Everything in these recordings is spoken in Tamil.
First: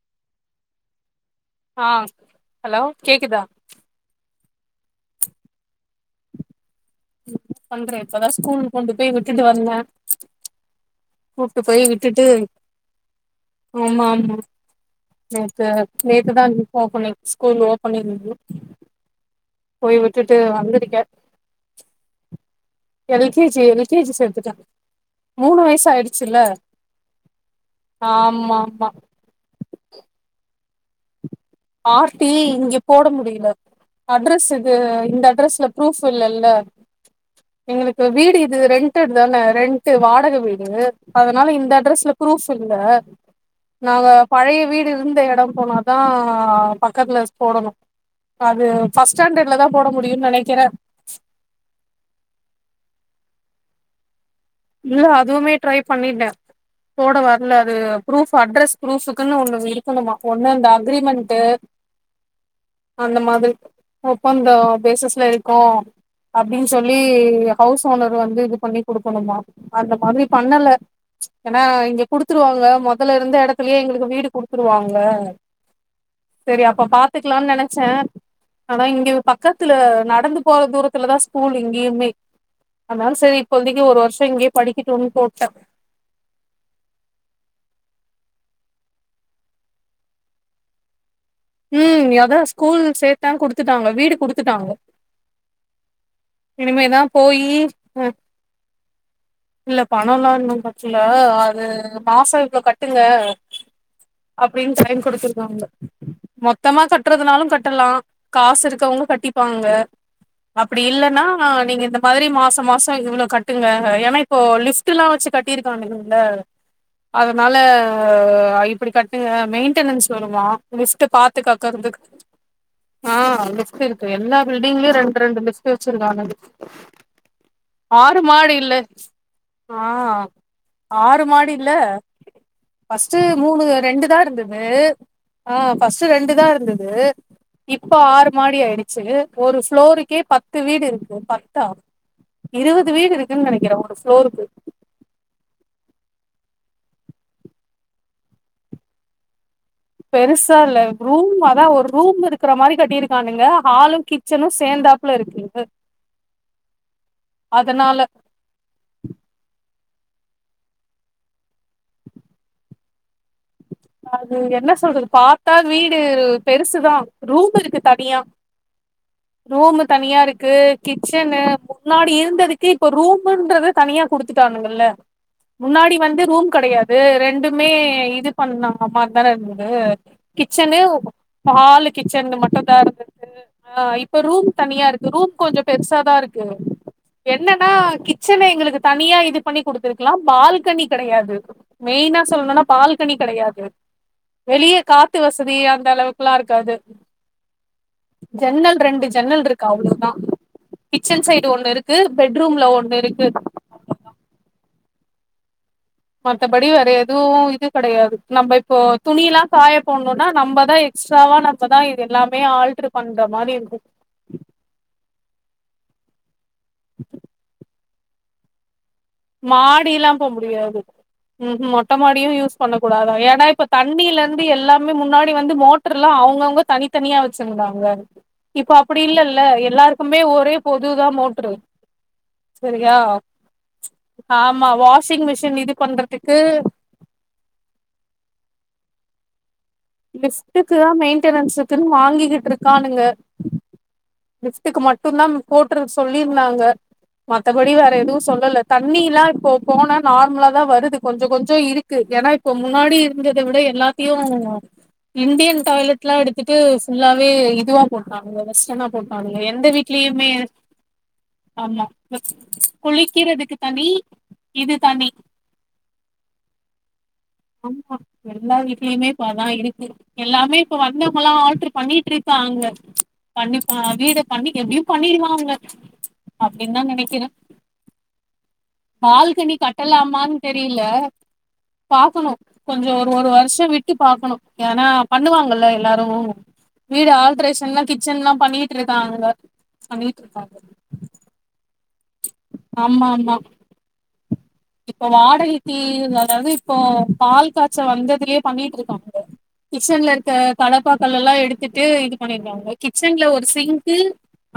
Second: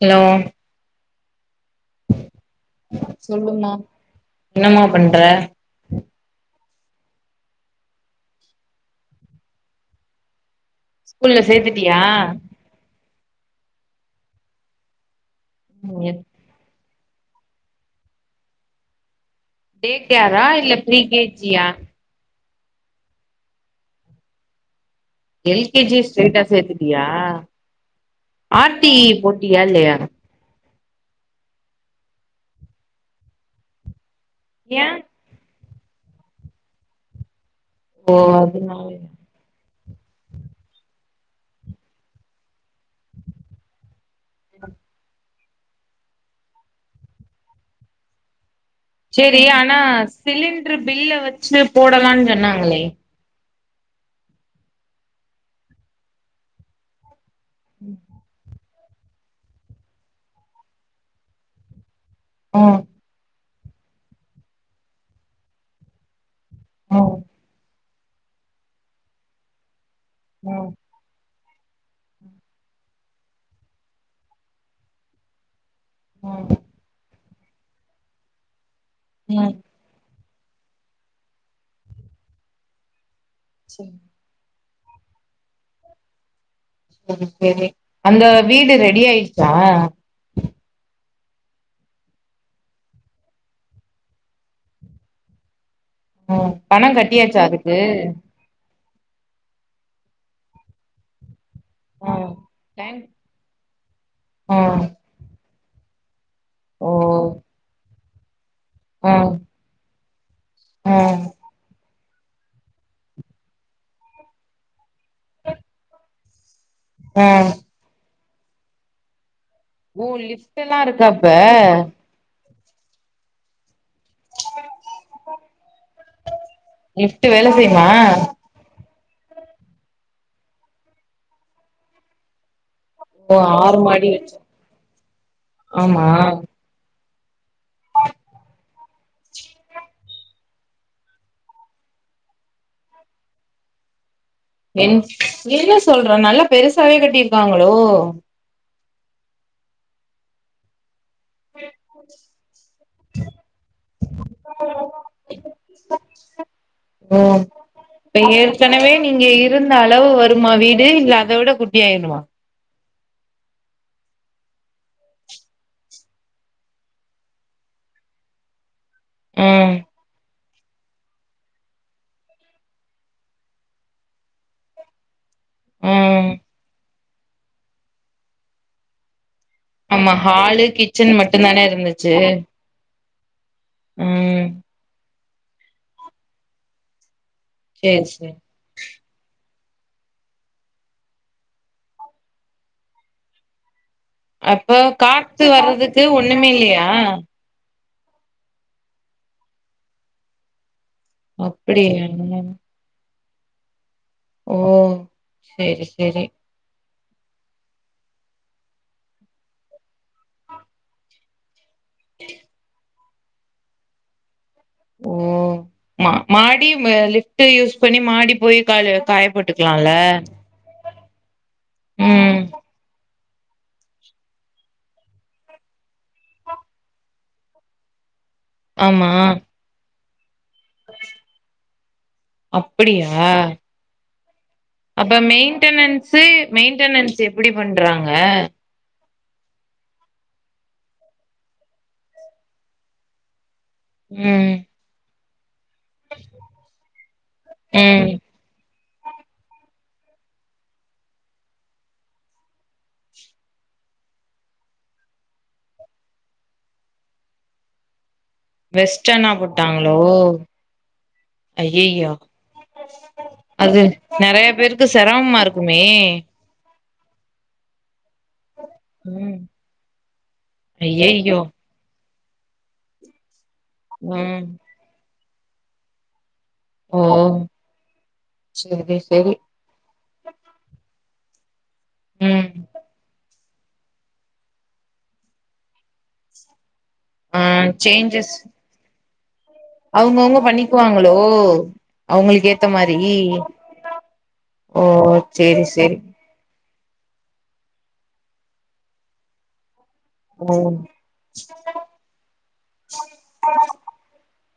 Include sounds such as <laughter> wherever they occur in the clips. ஹலோ அ ஹலோ கேக்குதா சொல்லுமா என்னமா பண்ற பண்றே இப்பதா ஸ்கூல் கொண்டு போய் விட்டுட்டு வந்தே ஸ்கூல்ல கூட்டு போய் சேத்துட்டியா விட்டுட்டு ஆமா ஆமா நேத்து நேத்துதா இன்ஃபாம் பண்ண ஸ்கூல் ஓப்பனிங்னு டே போய் விட்டுட்டு கேரா இல்ல ப்ரீ வந்துருக்கே கேஜியா எல்கேஜி எல்கேஜி சேத்துட்டே மூணு எல் கே வயஸ் ஜி ஸ்ட்றேய்டா சேத்துட்டியா ஆமா ஆமா ஆர்டிஇ போட்டியா இல்லயா ஆர்டீ இங்க போட முடியல அட்ரஸ் இது ஏ இந்த அட்ரஸ்ல ப்ரூஃப் இல்லல்ல எங்களுக்கு ஓ வீடு இது அதுனாலயா ரென்டட் தானே ரெண் டு வாடக வீடு அதனால இந்த அட்ரஸ்ல ப்ரூஃப் இல்ல நாங்க பழய வீடு இருந்த எடோ போனாதா பக்கத்துல ஸ் போடணு அது சேரி ஃபஸ்டாண்டட்ல தா ஆனா போட முடியுன் நெனைக்கற சிலிண்ட்ரு பில்ல வச்சு போடலான் சொன்னாங்களே இல்ல அதுமே ட்ரை பண்ணிட்ட போட வர்ல அது ப்ரூஃப் அட்ரஸ் ப்ரூஃபுக்குன்னு ஒண்ணு இருக்கணுமா ஒண்ணு இந்த அக்ரிமெண்ட்டு ம் அந்த மாதிரி ஒப்பந்தோ பேசஸ்ல இருக்கோ அப்டின் சொல்லி ம் ஹவ்ஸ் டு ஓனர் வந்து இது பண்ணி குடுக்கணுமா அந்த மாதிரி பண்ணல ம் ஏனா இங்க குடுத்துருவாங்க மொதல்ல இருந்த எடத்துலே எங்களுக்கு வீடு குடுத்துருவாங்க ம் சரி அப்ப பாத்துக்லான் நெனச்ச ஆனா இங்க ம் பக்கத்துல நடந்து போற தூரத்துல தா ஸ்கூல் இங்கியுமே அதனால சரி இப்போதிக்கு சேரி ஒரு வர்ஷ் இங்கயே படிக்கட்டுன்னு போட்ட ம் ம் செரி அந்த வீடு ரெடி ஆய்டுச்சா ம் எதா ஸ்கூல் சேத்த குடுத்துட்டாங்க வீடு குடுத்துட்டாங்க ம் பணம் இனிமேதா கட்டியாச்சா போயி அதுக்கு ம் இல்ல பனொல்லா இன்னு கட்ல அ அ ம் மாசோ இவ்ளோ டைம் கட்டுங்க அப்டின் ம் சைன் குடுத்துருக்காங்க மொத்தமா ஓ கட்றதுனாலு கட்டலா காசு இருக்கவங்க ம் கட்டிப்பாங்க அப்டி ம் இல்லன்னா நீங்க இந்த மதிரி மாசோ மாசோ இவ்ளோ கட்டுங்க ஏன்னா இப்போ லிஃப்ட்டுல்லா வச்சு கட்டிருக்காங்கள ம் அதனால அ இப்படி கட்டுங்க ஓ மெயின்டெனன்ஸ் வருமா எல்லா லிஃப்ட் இருக்கா அப்ப பாத்து காக்கறதுக்கு ஆ லிஃப்ட் இருக்கு எல்லா பில்டிங்லயு ரெண்டு ரெண்டு லிஃப்ட் வச்சிருக்காங்க லிஃப்ட் வேல செய்யுமா ஆறு மாடி இல்ல அ ஆறு மாடில்ல ஃபஸ்ட்டு ஓ மூணு ஆறு ரெண்டு மாடி தா வச்சு இருந்துது அ ஆமா ஃபஸ்ட்டு ரெண்டு தா இருந்துது இப்ப ஆறு மாடி ஆய்டுச்சு ஒரு ஃப்ளோருக்கே பத்து வீடு இருக்கு பத்தா இருவது வீடு இருக்குன் நெனைக்கற ஒரு ஃப் என் என்ன சொல்ற நல்லா பெருசாவே கட்டிருக்காங்களோ பெருசால்ல ரூம் அதா ஒரு ரூம் இருக்குற மாரி கட்டிருக்கானுங்க ஹாலு கிச்சனு சேந்தாப்ல இருக்குங்க ஓ ப்ப ஏற்கனவே நீங்க இரு அளவு வருமா வீடு இல்ல அத விட குட்டியா யேனுமா அது என்ன சொல்றது பாத்தா வீடு பெருசுதா ரூம் இருக்கு தனியா ம் ரூம்மு தனியா இருக் கு கிச்சன்னு முன்னாடி இருந்ததுக்கு இப்ப ரூம்ன்றது தனியா குடுத்துட்டானுங்கல்ல முன்னாடி வந்து ம் ரூம் கடயாது ரெண்டுமே இது பண்ண மா மாரி தான இருக்கு அ ஆமா ஹாலு கிச்சன்னு ஒ கிச்சன் மட்டுந்தானே ஹால்லு இருந்துச்சு கிச்சன் மட்டு தா இருந்தது ஆ இப்ப ம் ரூம் தனியா இருக்கு ரூம் கொஞ்சோ பெருசாதா இருக்கு என்னன்னா சேரி சேரி கிச்சன எங்களுக்கு தனியா இது பண்ணி குடுத்துருக்கலா பால்கனி கெடையாது மெயினா சொல்ணுன்னா பால்கனி கெடையாது வெளிய அப்ப காத்து வசதி அந்த வர்றதுக்கு அளவுக்குல்லா ஒண்ணுமே இருக்காது இல்லையா ஜன்னல் ரெண்டு ஜன்னல் இருக்கு அவ்ளோதா கிச்சன் சைடு ஒண்ணு இருக்கு அப்படியா பெட்ரூம்ல ஒண்ணு இருக்கு ஒ மத்த படி வேற எ துவு இது கடையாது நம்ப இப்போ துணியில்லா காய போடணுன்னா நம்பதா எக்ஸ்ட்ராவா நம்பதா இது எல்லாமே ஆல்ட்ரு பண்ற மாதிரி இருக்கு ஓ மா மாடி ம லிஃப்ட்டு யூஸ் பண்ணி மாடி போய் காளு காயப்போட்டுக்கலால்ல மாடில்லா போ முடியாது ம் ஹ்ம் மொட்ட மாடியு யூஸ் பண்ணக் கூடாதா ஏ ன்னா இப்ப தண்ணியிலருந்து எல்லாமே முன்னாடி வந்து மோட்ருல்லா அவுங்கவுங்க தனித்தனியா வச்சிருந்தாங்க இப்போ அப்டி ஆமா இல்லல்ல எல்லாருக்குமே ஒரே பொதூதா மோட்ரு சரியா அப்படியா ஆமா அப்ப வாஷிங் மிஷின் இது மெயின்டனன்ஸு பண்றதுக்கு மெயின்டனன்ஸ் எப்டி பண்றாங்க லிஃப்ட்டுக்குதா மெயின்டனன்ஸு <unintelligible> வாங்கிக்கிட்ருக்கானுங்க ம் லிஃப்டுக்கு மட்டுந்தா கூட்றக் சொல்லியிருந்தாங்க மத்தப்படி வேற ம் எதுவு சொல்லல தண்ணியில்லா இப்போ போன நார்ம்லாதா வருது கொஞ்சக் கொஞ்சொ இருக்கு ஏன்னா இப்ப முன்னாடி இருந்தத விட இ எல்லாத்தையு இண்டியன் டாய்லெட்லா எடுத்துட்டு ஃபுல்லாவே இதுவா போட் அவுங்க <unintelligible> டனா போட்டாங்களோ ஆமா ஐயையோ குளிக்கிறதுக்கு அது தனி நறைய இது பேருக்கு தனி செரமமா இருக்குமே எ ஆமா எல்லா வீட்லைமே இப்ப ம் அதா இருக்கு எல்லாமே இப்ப வந்தவங்கல்லா ஐயையோ ஆல்ட்ரு பண்ணியிட்ருக் காங்க கண்டிப்பா வீடு ம் பண்ணி எப்டியு பண்ணிடுவாங்க அப்டின்தா ஓ நெனக்கிற சேரி சேரி பால்கனி கட்டலாமான் தெரியில பாக்கணு ம் கொஞ்சொ ஒரு ஒரு வர்ஷொ விட்டு பாக்கணு ஏன்னா பண்ணுவாங்கல்ல எல்லாரு வீடு ஆ ஆல்ட்ரேஷன்லா கிச்சன்லா சேஞ்சஸ் பண்ணிட்யிட்ருக்காங்க அவுங்கவுங்க பண்ணிக்குவாங்களோ அவுங்களுக்கேத்த மாரி ஆமா ஆமா ஓ இப்ப சேரி வாடைகைத்தீ சேரி அதாவ்து இப்போ பால் காச்ச வந்ததுலே பண்ணிட்யிட்ருக்காங்க கிச்சன்ல இருக்க ஓ கடப்பா கல்லல்லா எடுத்துட்டு இது பண்ணிருவாங்க கிச்சன்ல ஒரு சிங்க்கு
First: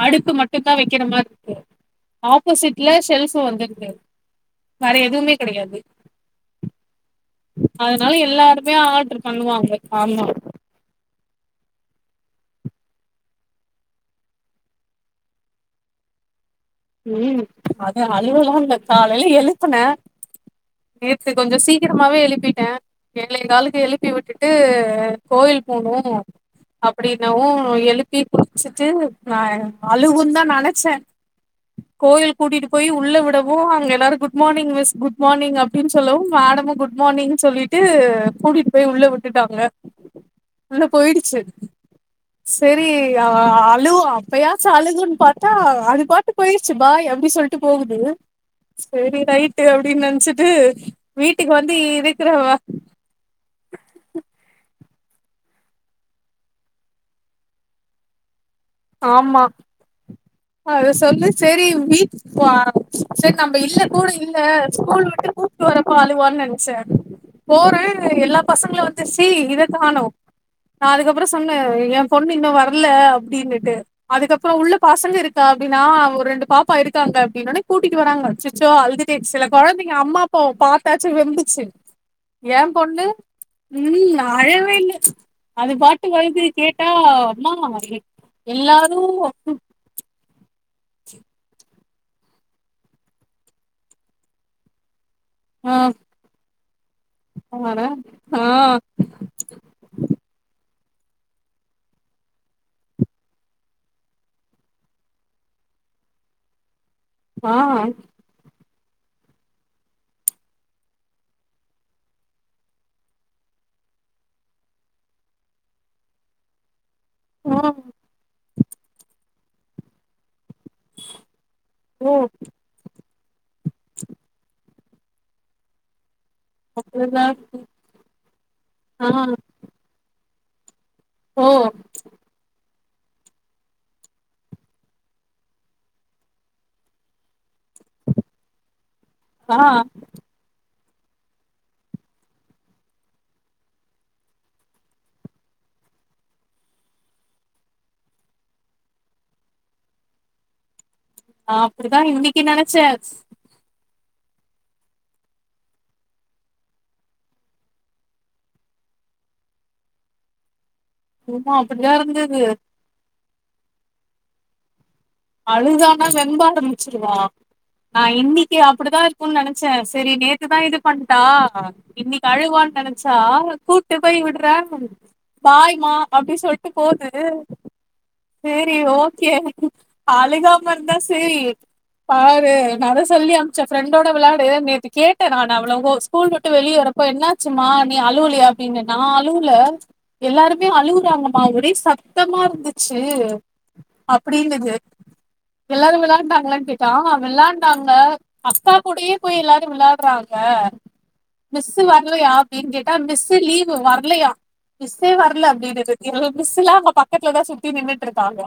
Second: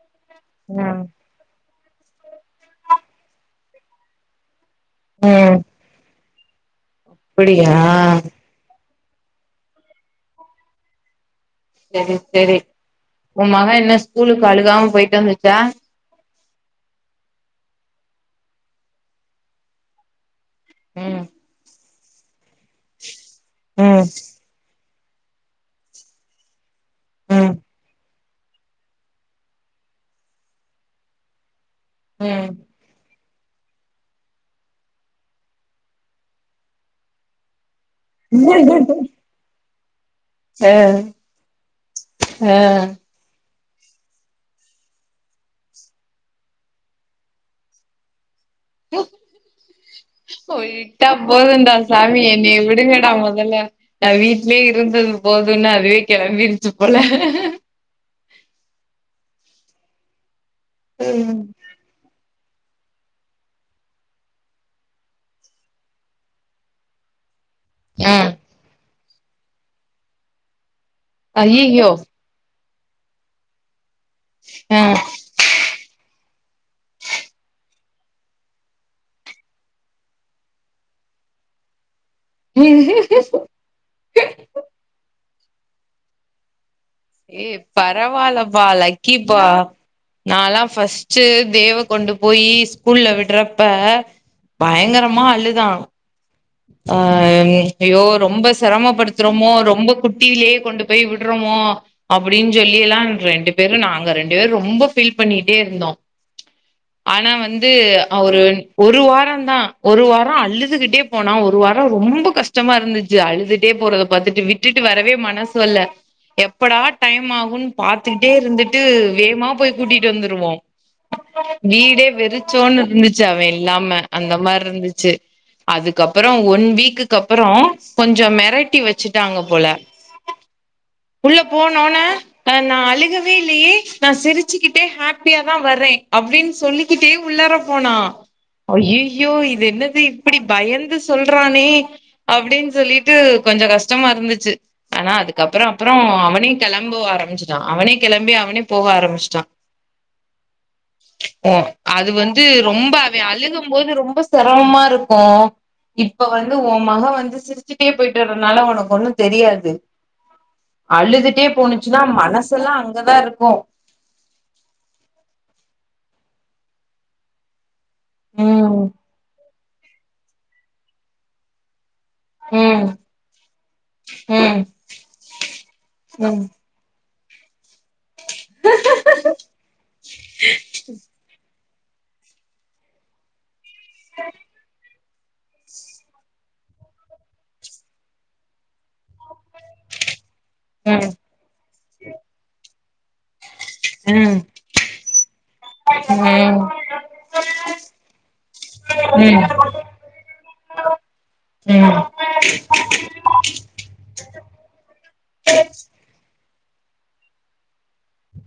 அடுப்பு மட்டுந்தா ம் வெக்கிற மாற்ருக்கு ஆப்போசிட்ல ஷெல்ஃபு வந்துருது வேற எதுவுமே ம் கடையாது அப்டியா அதனால எல்லாருமே ஆல் ட்ரு பண்ணுவாங்க ஆமா செரி செரி உ மக என்ன ஸ்கூலுக்க் அழுகாம போய்ட்டு வந்துச்சா ம் அது அழவலா இல்ல காலைல எழுப்புன ம் நேத்து கொஞ்சொ சீக்கிரமாவே எழுப்பிட்ட ஏழே காலுக்கு ம் எழுப்பி விட்டுட்டு கோயில் போணு அப்டின்னவு ம் எழுப்பி குளிச்சிட்டு அழுவுன்தா நெனச்ச கோயில் ம் கூட்டிட்டு போய் உள்ள விடம் போ அங்க எல்லாரு குட் மானிங் மிஸ் குட் மானிங் அப்டின் சொல்லவு மேடமு குட் மானிங் சொல்லி ட்டு கூட்டியிட் போய் உள்ள விட்டுட்டாங்க அ உள்ள போயிடுச்சி அ செரி அவ ஆ ழுவு அப்பையாச்சு அழுகுன் பாத்தா அது பாட்டுக் போய்ர்ச்சி பாய் அப்டி சொல்ட்டு போகுது சேரி ரைட்டு அப்டின் நெனச்சிட்டு விட்டா வீட்டுக்கு வந்து இருக்குறவ லா நா வீட்லயே இ ருந்தது போதுன்னு அதுவே கெளம்பிருச்சு போல ஆமா அத சொல்லு ம் சேரி வீட்டுக் வா சேரி நம்ப இல்ல கூட இல்ல ஸ்கூல் விட்டு கூட்னு வரப்போ அழுவான் நெனச்ச போர எல்லா பசங்களு வந்த்ரிச்சி இதக் காணு நா அதுக்கப்னொ சொன்ன அய்யய்யோ ஏ பொண்ணு இன்னு வர்ல அப்டினுட்டு அதுக்கப்றொ உள்ள அ பசங்க இருக்கா அப்டின்னா ஒரு ரெண்டு பாப்பா இருக்காங்க அப்டின்ன ஒன்னே கூட்டிட்டு வராங்க அச்சச்சோ அழ்துட்டே செல கொழந்தைங்க அம்மா அப்பாவ பாத்தாச்சி வெம்பி செரி ஏம் பொண்ணு ம் அழவே இல்லே அதுப் பாட்டு வருது கேட் ஏ பரவால்லப்பா லக்கிப்பா நா ஃபஸ்ட்டு தேவ்வ கொண்டு போயி ஸ்கூல்ல விட்றப்ப பயங்கரம் மா அழுதா ஆ ஆ ம் ஐயோ ரொம்ப ஆ செரமப் படுத்துறோமோ ரொம்ப குட்டியிலேயே கொண்டு போய் விட்றோமோ அப்டின் சொல்லில்லா ரெண்டு பேரு நாங்க ரெண்டு பேரு ரொம்போ ஃபீல் பண்ணிட்டே இருந்தோ ஆனா ஆ வந்து அவுரு ஒரு வாரோ தா ஒரு வாரோ அழுதுகிட்டே போனா ஒரு வாரோ ரொம்ப கஷ்டமா இருந்துச்சு அழுதுட்டே போறத பாத்துட்டு விட்டுட்டு வரவே மனசு வல்ல எப்படா டைம் ஆகுன் ஆ பாத்துக்கிட்டே இருந்துட்டு வேமா போய் கூட்டிட்டு வந்துருவோ வீடே ஓ வெறிச்சோன் இருந்துச்சு அவே இல்லாம அந்த மார்ருந்துச்சு அதுக்கப்பறோ ஒன் வீக்குக்கு அவ்ளோதா அப்பறோ கொஞ்சோ மெரட்டி ஆ வச்சுட்டாங்க போல உள்ள ஓ போனோன க நா அழுகவே இல்லயே நா சிரிச்சுக்கிட்டே ஹாப்பியா தா வர்றே அப்டின் சொல்லிக்கிட்டே உள்ளாற போனா ஐய்யய்யோ ஆ இது என்னது இப்டி பயந்து சொல்றானே அப்டின் சொல்லிட்டு கொஞ்சோ கஷ்டமாருந்துச்சு ஆனா அதுக்க அப்பறோ அப்பறோ அவனே கெளம்போ ஆரம்பிச்சுட்டா அவனே கெளம்பி அவனே போக ஆரம்பிச்ட்டா ஏ நா அப்டிதா அது இன்னைக்கு வந்து நெனச்சே ரொம்ப அவே அழுகு போது ரொம்ப செரமமாருக்கு இப்ப வந்து ஒ மக வந்து சிரிச்சுட்டே போய்ட்டு வரனால ஒனக்கொண்ணு தெரியாது அழுதுட்டே சும்மா அப்டிதா போணுச்சுனா இருந்தது மனசெல்லா அங்கதாருக்கு அழுதானா வெம்ப ஆரம்பிச்சிருவா நா இன்னிக்கி ம் அப்டி தா இருக்குன் நென ச சேரி நேத்து தா இது பண்ட்டா இன்னிக்கு அழுவான் ம் நெனச்சா கூட்டு போய் விட்றே ம் ம் பாய் மா அப்டி ம் சொல்ட்டு போது சேரி ஓகே அழுகாம இருந்தா சேரி பாரு நா தா சொல்லி அம்ச்சே ஃப்ரெண்டோட வெளாடு நேத்து கே ட்ட நான் அவ்ளோ ஹோ ஸ்கூல் விட்டு வெளியே வரப்ப என்னாச்சு மா நீ அழுவுலயா அப்டின்னு நா அழுவுல எல்லாருமே ம் அழுவுறாங்கம்மா ஒரே சத்தமாருந்துச்சு அப்டினுது எல்லாரு ம் வெளாண்டாங்ளான் கேட்டா வெளாண்டாங்க அக்கா கூடயே ம் போய் எல்லாரு வெளாட்றாங்க அ மிஸ்ஸு ம் வர்லயா அப்டின் கேட்டா மிஸ்ஸு லீவு வர்லயா மிஸ்ஸே வர்ல அப்டினுது இவ்ள் மிஸ்ஸுல்லா இவுங்க பக்கத்லதா சுத்தி நின்னுட்ருக்காங்க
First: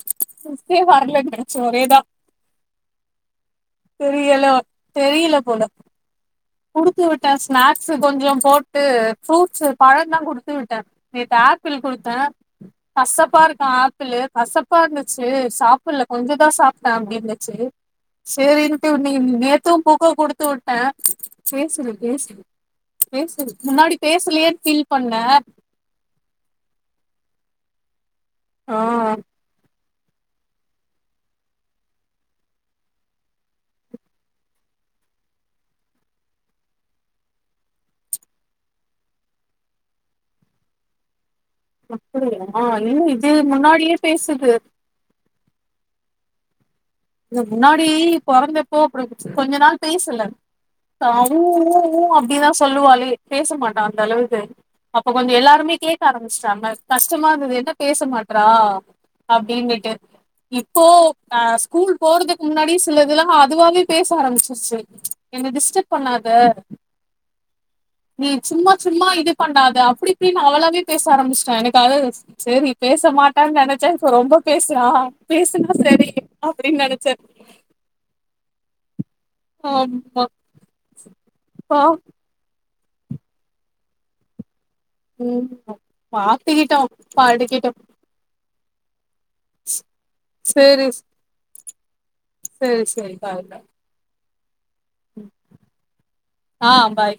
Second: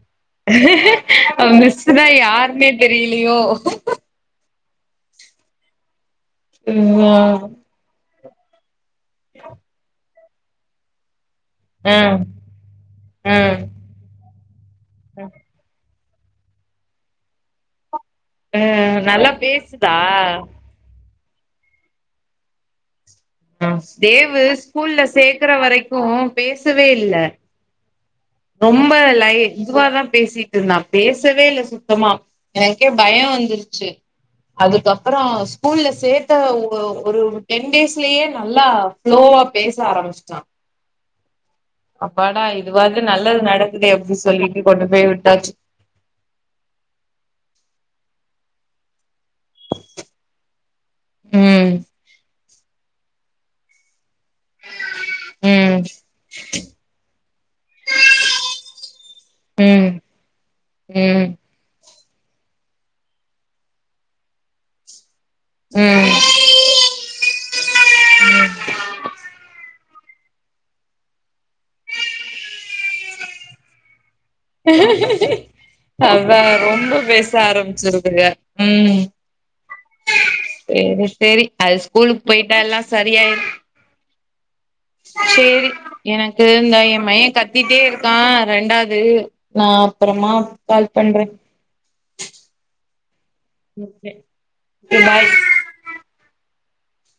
அவ மிஸ்ஸுனா யாருனே தெரிலியோ தெரில போல குடுத்து வுட்ட ம் ஸ்நாக்ஸு கொஞ்சம் போட்டு ஃப்ரூட்ஸ்ஸு பழோ தா குடுத்து விட்டே நேத்து ஆப்பிள் குடுத்தே ம் ம் ம் கசப்பாருக்கா ஆப்பிளு கசப்பாருந்துச்சு சா கொஞ்சொ தா சாப்ட்டே அப்டினுச்சு சேரின்ட்டு நீ நல்லா நேத்து பேசுதா புக்க குடுத்து வுட்டே பேசுறே பேசுது பேசு முன்னாடி தேவு பேசலயேன் ஃபீல் ஸ்கூல்ல பண்ணே சேக்கற வரைக்கு பேசவே இல்ல ஆ ரொம்ப லை இதுவா தா பேசிட்ருந்தா பேசவே இல்ல சுத்தமா எனக்கே பயோ வந்துருச்சு அதுக்கப்பறோ ஸ்கூல்ல சேத்த ஓ ஒரு டென் டேஸ் லையே நல்லா ஃப்ளோவா பேச ஆரம்பிச்ட்டா அப்பாடா அப்டியா இல்ல இதுவாது இது நல்லது நடக்குதே முன்னாடியே அப்டின் பேசுது சொல்லிட்டு கொண்டு போய் விட்டாச்சு இல்ல முன்னாடி பொறந்தப்போ அப்டி கொஞ்ச நாள் பேசல தா ஊ ம் ஊ ஊ அப்டி தா சொல்லுவாலே பேசமாட்டா அந்தளவு அப்ப கொஞ்சோ எல்லாருமே ம் கேக்க ஆரம்பிச்டாங்க கஷ்டமாருந்தது என்ன பேச மாட்றா ம் அப்டின்னுட்டு இப்போ ம் ஆ ஸ் கூல் போறதுக்கு முன்னாடி சிலதுலா அதுவாவே பேச ஆரம்பிச்சுருச்சு என்ன டிஸ்டர்ப் ம் பண்ணாத நீ சும்மா சும்மா இது பண்ணா த அப்டி இப்டின் அவளாவே பேச ஆரம்பிச்ட்டா எனக்கா சேரி பேச மாட்டான் நெனச்சே ப்ப ரொம்ப பேசுறா பேசுனா செரி ஆ ரொம்ப பேச ஆரம்பிச்சிருதுக ம் ஆமாப்பா சேரி சேரி அது ஸ்கூலுக்கு போயிட்டா எல்லாம் சரியாயிரும் ம் சேரி எனக்கு இந்த மாட்டிக்கிட்டோ என் மக மாட்டிக்கிட்டோ கத்திட்டே இருக்கான் ரெண்டாவது நா அப்புறமா சேரி கால் பண்றேன் சேரி சேரி பாருங்க ஓகே சேரி பாய் ஆஹ் பாய்